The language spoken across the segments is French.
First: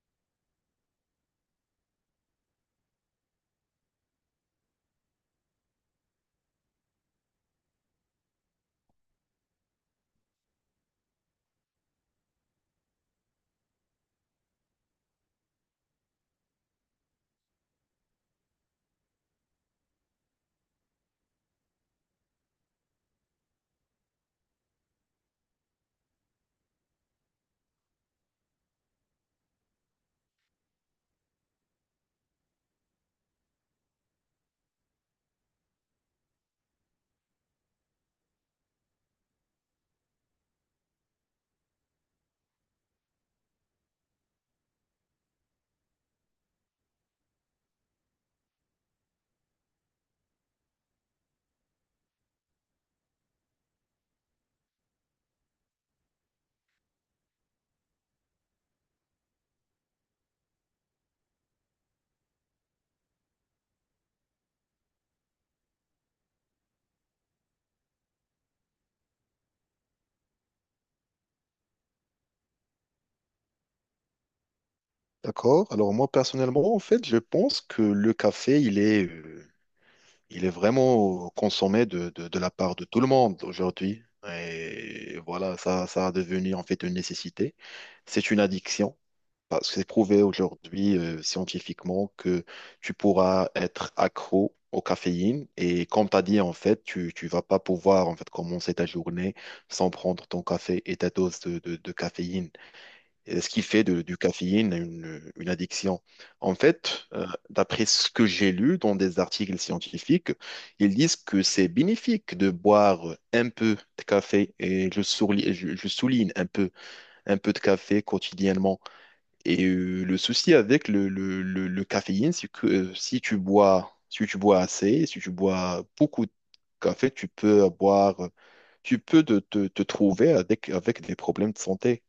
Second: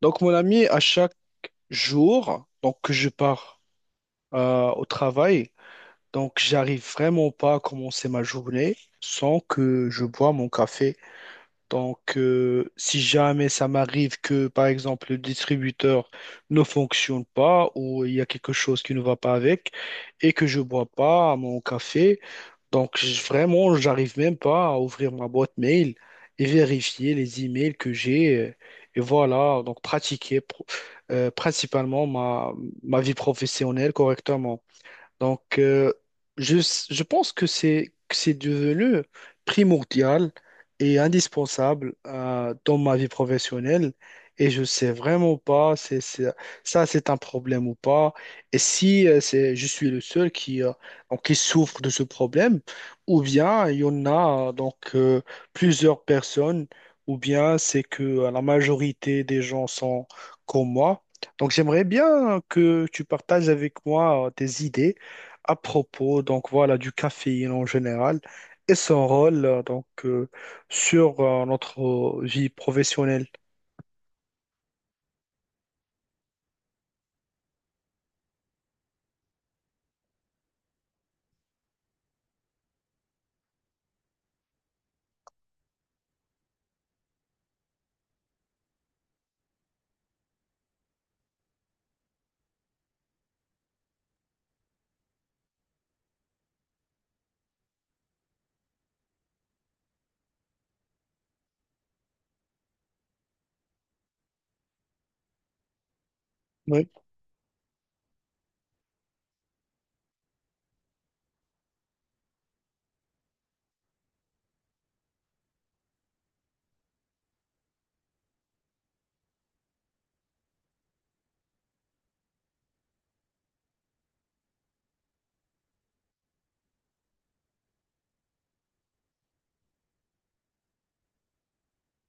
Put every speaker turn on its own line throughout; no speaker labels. Donc, mon ami, à chaque jour, donc que je pars au travail, donc j'arrive vraiment pas à commencer ma journée sans que je bois mon café. Donc, si jamais ça m'arrive que, par exemple, le distributeur ne fonctionne pas ou il y a quelque chose qui ne va pas avec et que je bois pas mon café, donc, vraiment, j'arrive même pas à ouvrir ma boîte mail et vérifier les emails que j'ai. Et voilà, donc pratiquer principalement ma vie professionnelle correctement. Donc, je, je pense que c'est devenu primordial et indispensable dans ma vie professionnelle, et je sais vraiment pas ça c'est un problème ou pas, et si je suis le seul donc, qui souffre de ce problème, ou bien il y en a plusieurs personnes, ou bien c'est que la majorité des gens sont comme moi. Donc j'aimerais bien que tu partages avec moi tes idées à propos donc voilà du caféine en général, et son rôle sur notre vie professionnelle.
D'accord. Alors moi personnellement, en fait, je pense que le café, il est vraiment consommé de la part de tout le monde aujourd'hui. Et voilà, ça a devenu en fait une nécessité. C'est une addiction parce que c'est prouvé aujourd'hui scientifiquement que tu pourras être accro au caféine. Et comme tu as dit, en fait, tu ne vas pas pouvoir en fait commencer ta journée sans prendre ton café et ta dose de caféine. Et ce qui fait du caféine une addiction. En
Oui,
fait, d'après ce que j'ai lu dans des articles scientifiques, ils disent que c'est bénéfique de boire un peu de café, et je souligne un peu de café quotidiennement. Et le souci avec le caféine, c'est que si tu bois, si tu bois assez, si tu bois beaucoup de café, tu peux te trouver avec des problèmes de santé.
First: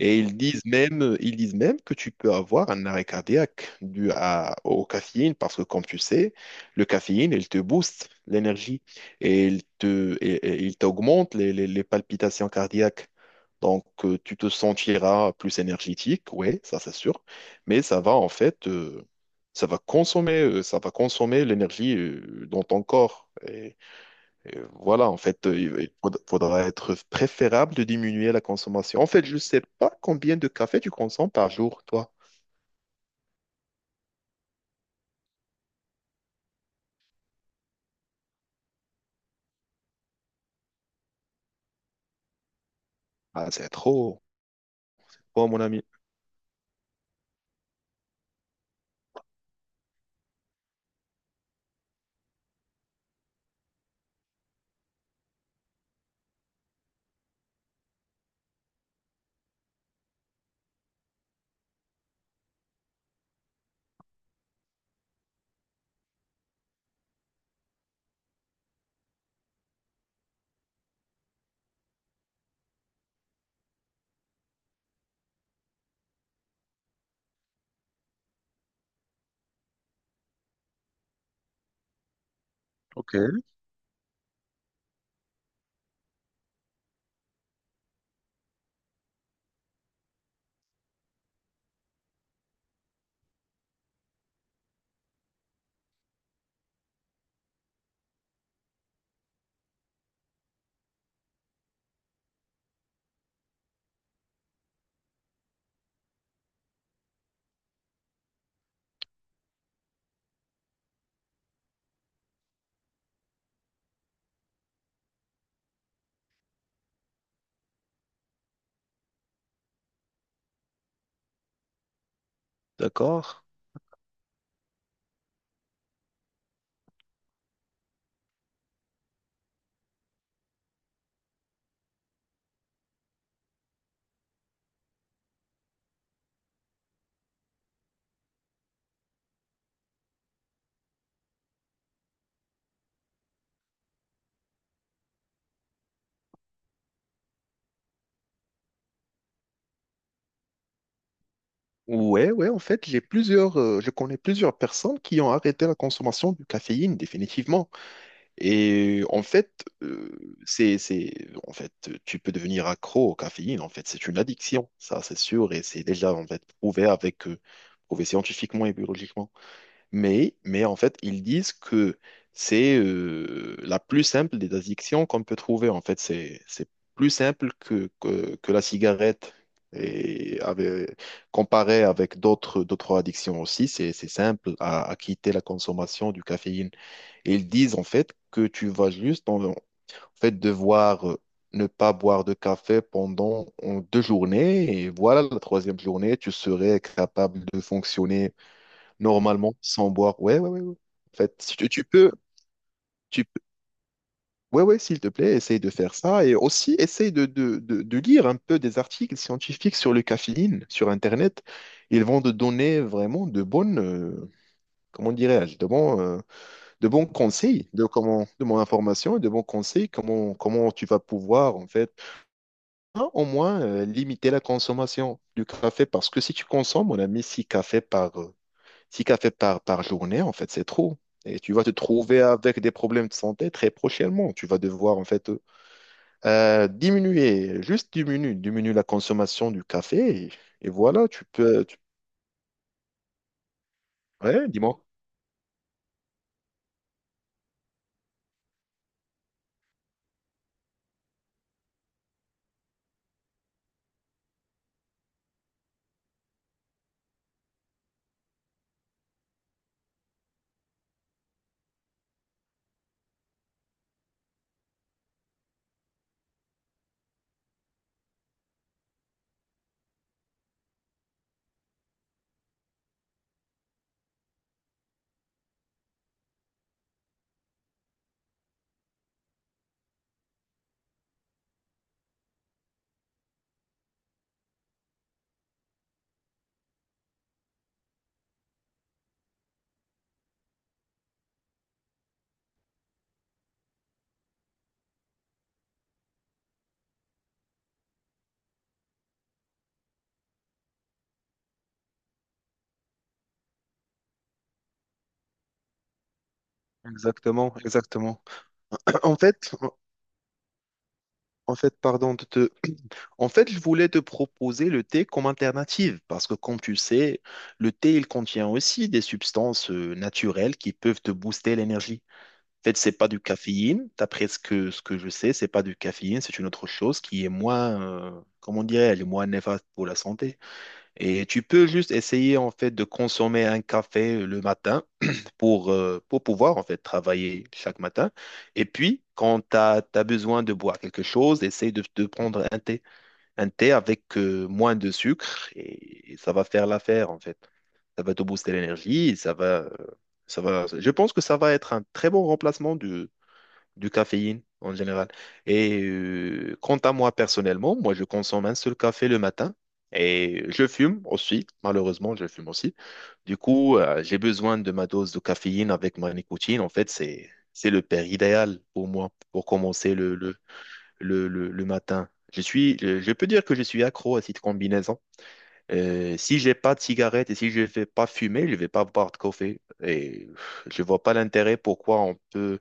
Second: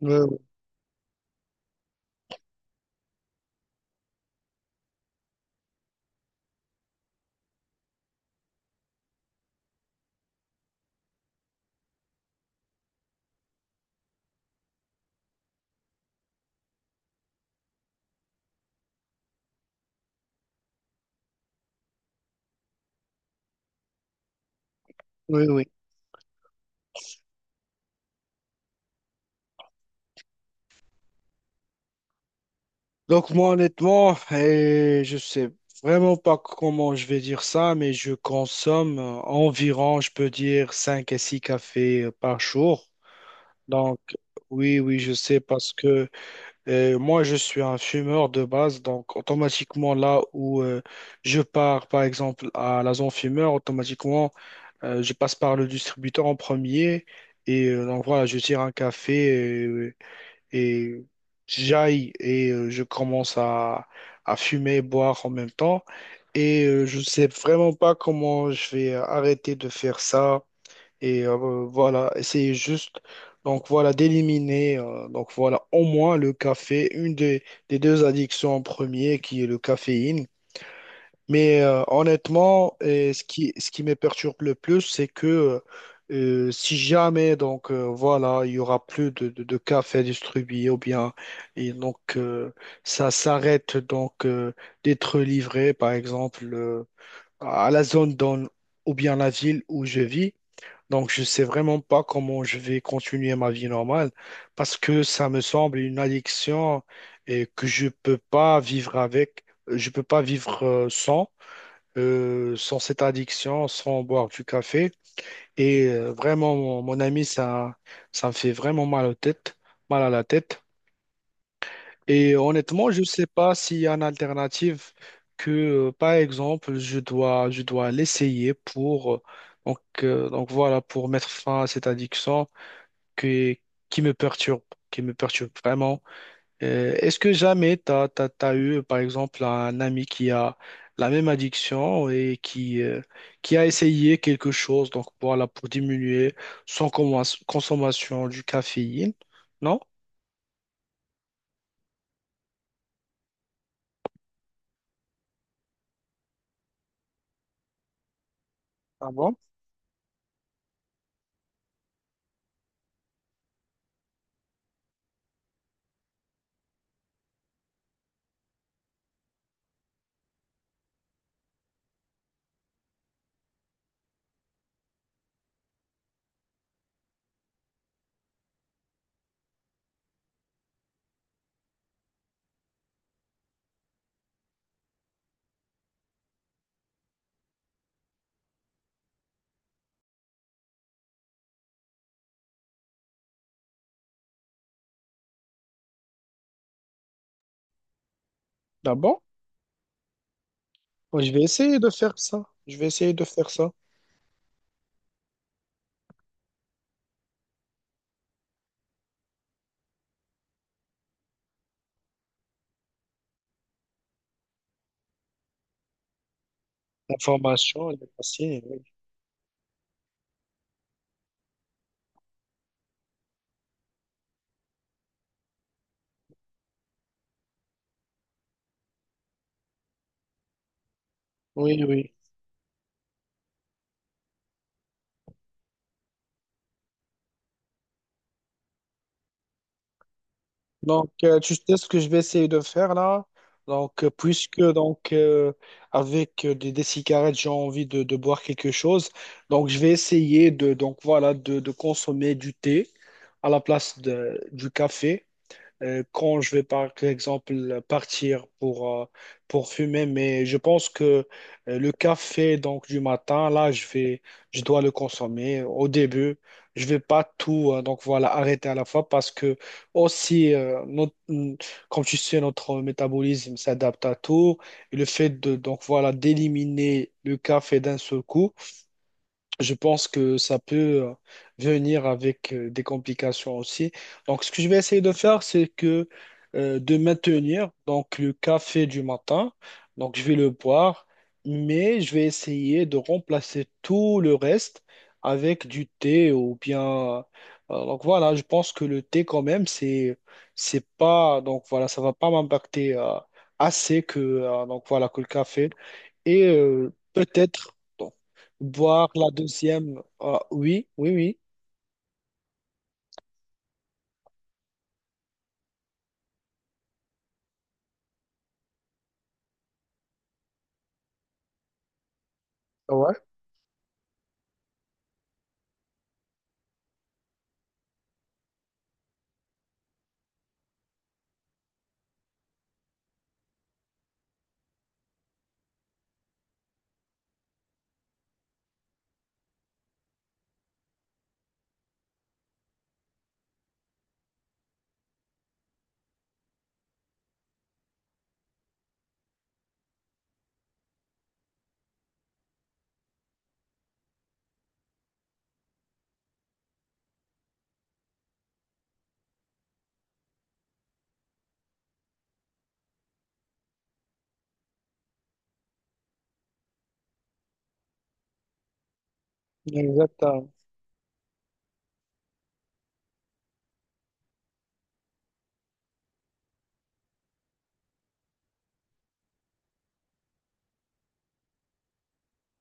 Et
oui,
ils disent même que tu peux avoir un arrêt cardiaque dû au caféine parce que, comme tu sais, le caféine, il te booste l'énergie et et il t'augmente les palpitations cardiaques. Donc, tu te sentiras plus énergétique, oui, ça c'est sûr, mais ça va en fait, ça va consommer l'énergie dans ton corps. Et voilà, en fait,
oui, oui.
il faudra être préférable de diminuer la consommation. En fait, je ne sais pas combien de café tu consommes par jour, toi.
Donc moi honnêtement, et je sais vraiment pas comment je vais dire ça, mais je consomme environ, je peux dire, 5 à 6 cafés par jour.
Ah, c'est
Donc
trop.
oui, oui, je sais,
Oh, mon
parce
ami.
que moi, je suis un fumeur de base. Donc automatiquement, là où je pars, par exemple, à la zone fumeur, automatiquement, je passe par le distributeur en premier. Et donc voilà, je tire un café euh, et j'aille et je commence à fumer et boire en même temps. Et je ne sais vraiment pas comment je vais arrêter de faire ça, et voilà, c'est juste, donc voilà, d'éliminer, donc voilà, au moins le café, des deux addictions en premier, qui est le caféine. Mais honnêtement, et
Ok.
ce qui me perturbe le plus, c'est que si jamais, donc voilà, il y aura plus de café distribué, ou bien, et donc ça s'arrête donc d'être livré, par exemple, à la zone dans, ou bien la ville où je vis. Donc, je ne sais vraiment pas comment je vais continuer ma vie normale, parce que ça me semble une addiction et que je ne peux pas vivre avec, je peux pas vivre sans, sans cette addiction, sans boire du café. Et vraiment, mon ami, ça me fait vraiment mal aux têtes, mal à la tête. Et honnêtement, je ne
D'accord.
sais pas s'il y a une alternative que, par exemple, je dois l'essayer pour, donc voilà, pour mettre fin à cette addiction qui, qui me perturbe, qui me perturbe vraiment. Est-ce que jamais tu as eu, par exemple, un ami qui a la même addiction et qui a essayé quelque chose, donc voilà, pour diminuer son consommation du caféine? Non?
Ouais, ouais, en fait, j'ai plusieurs, je connais plusieurs personnes qui ont arrêté la consommation de caféine, définitivement. Et
Ah
en
bon?
fait, en fait, tu peux devenir accro au caféine, en fait, c'est une addiction, ça, c'est sûr, et c'est déjà, en fait, prouvé avec, prouvé scientifiquement et biologiquement. Mais en fait, ils disent que c'est la plus simple des addictions qu'on peut trouver. En fait, c'est plus simple que la cigarette. Et avec- Comparé avec d'autres addictions aussi, c'est simple à quitter la consommation du caféine. Et ils disent en fait que tu vas juste en fait devoir ne pas boire de café pendant deux journées et voilà la troisième journée, tu serais capable de fonctionner
Ah bon?
normalement, sans boire. Ouais, ouais, ouais, ouais. En
Bon, je
fait,
vais
si tu,
essayer
tu
de
peux,
faire ça. Je vais essayer de
tu peux-
faire ça.
ouais, ouais, s'il te plaît, essaye de faire ça. Et aussi, essaye de lire un peu des articles scientifiques sur le caféine, sur Internet. Ils vont te donner vraiment de bonnes, comment dirais-je, de bons conseils, de
L'information, elle est
comment, de mon
passée.
information et de bons conseils, comment, comment tu vas pouvoir, en fait, hein, au moins, limiter la consommation du café. Parce que si tu consommes, on a mis six cafés par, six cafés par journée, en fait, c'est trop. Et tu vas te
Oui, oui, oui.
trouver avec des problèmes de santé très prochainement. Tu vas devoir, en fait, diminuer, juste diminuer, diminuer la consommation du café. Et voilà,
Donc,
tu
tu
peux...
sais ce que je vais essayer de faire là. Donc,
Ouais,
puisque
dis-moi.
donc avec des cigarettes, j'ai envie de boire quelque chose. Donc, je vais essayer de donc voilà de consommer du thé à la place du café quand je vais par exemple partir pour fumer. Mais je pense que le café donc du matin, là, je dois le consommer au début. Je vais pas tout donc voilà arrêter à la fois, parce que aussi comme tu sais notre métabolisme s'adapte à tout, et le fait de donc voilà d'éliminer le café d'un seul coup, je pense que ça peut euh, venir avec des complications aussi. Donc, ce que je vais essayer de faire, c'est que de maintenir donc le café du matin. Donc, je vais le boire, mais je vais essayer de remplacer tout le reste avec du thé ou bien. Donc voilà, je pense que le thé quand même, c'est pas donc voilà, ça va pas m'impacter assez que donc voilà que le café. Et
Exactement,
peut-être, bon,
exactement.
boire
En
la
fait,
deuxième, ah, oui, oui, oui.
en fait, pardon de te... En fait, je voulais te proposer le thé comme alternative parce que, comme tu sais, le thé, il contient aussi des substances naturelles qui peuvent te booster l'énergie. Fait, c'est
Ah
pas
ouais.
du caféine. D'après ce ce que je sais, c'est pas du caféine, c'est une autre chose qui est moins, comment dirais elle est moins néfaste pour la santé. Et tu peux juste essayer, en fait, de consommer un café le matin pour pouvoir, en fait, travailler chaque matin. Et puis, quand tu as, besoin de boire quelque chose, essaye de prendre un thé. Un thé avec moins de sucre et ça va faire l'affaire, en fait. Ça va te booster l'énergie, et ça va... je pense que ça va être un très bon remplacement du caféine en général. Et quant à moi personnellement, moi je consomme un seul café le matin et je fume aussi, malheureusement je fume aussi. Du coup, j'ai besoin de ma dose de caféine avec ma nicotine. En fait, c'est le père idéal pour moi pour commencer
Exact.
le matin. Je peux dire que je suis accro à cette combinaison. Si j'ai pas de cigarette et si je vais pas fumer, je vais pas boire de café. Et je vois pas l'intérêt pourquoi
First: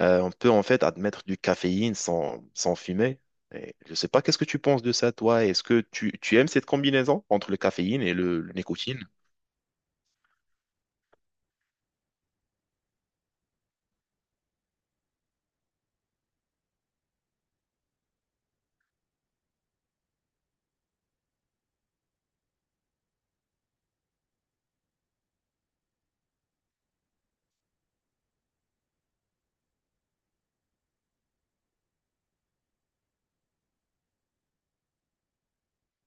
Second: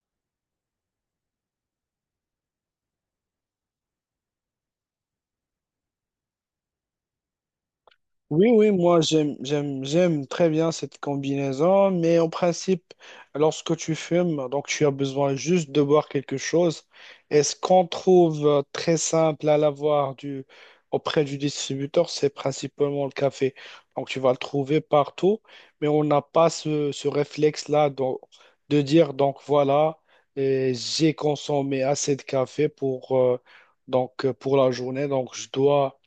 on peut en fait admettre du caféine sans, sans fumer. Et je ne sais pas, qu'est-ce que tu penses de ça, toi? Est-ce que tu aimes cette combinaison entre le caféine et
Oui,
le
oui, moi
nicotine?
j'aime, j'aime, j'aime très bien cette combinaison, mais en principe, lorsque tu fumes, donc tu as besoin juste de boire quelque chose. Et ce qu'on trouve très simple à l'avoir auprès du distributeur, c'est principalement le café. Donc tu vas le trouver partout, mais on n'a pas ce, ce réflexe-là de dire, donc voilà, et j'ai consommé assez de café pour, donc, pour la journée, donc je dois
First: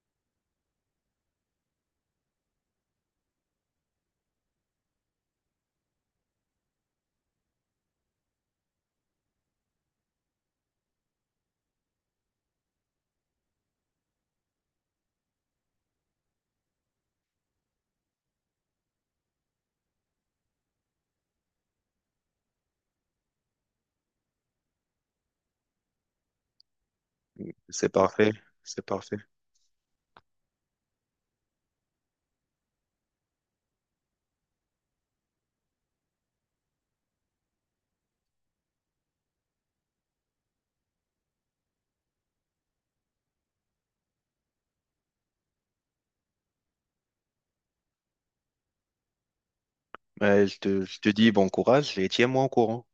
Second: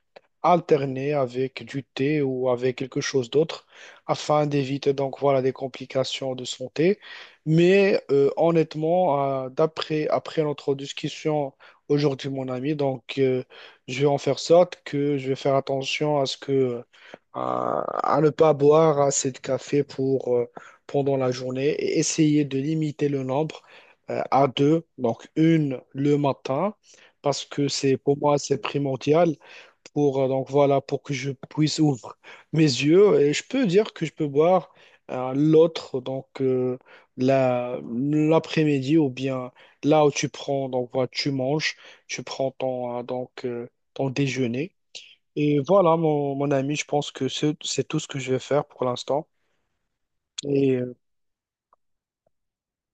alterner avec du thé ou avec quelque chose d'autre afin d'éviter donc voilà des complications de santé. Mais honnêtement, d'après après notre discussion aujourd'hui, mon ami, donc je vais en faire sorte que je vais faire attention à ce que à ne pas boire assez de café pour pendant la journée, et essayer de limiter le nombre à 2, donc une le matin. Parce que
C'est
c'est pour
parfait,
moi c'est
c'est parfait.
primordial pour donc voilà pour que je puisse ouvrir mes yeux, et je peux dire que je peux boire l'autre donc la l'après-midi, ou bien là où tu prends donc voilà tu manges, tu prends ton ton déjeuner. Et voilà, mon ami, je pense que c'est tout ce que je vais faire pour l'instant.
Ouais,
Et
je te dis bon courage et tiens-moi au courant.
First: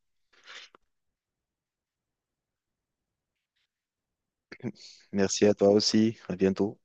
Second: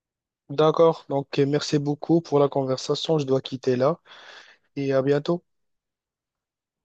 d'accord, donc merci beaucoup pour la conversation. Je dois quitter là, et à bientôt.
Merci à toi aussi, à bientôt.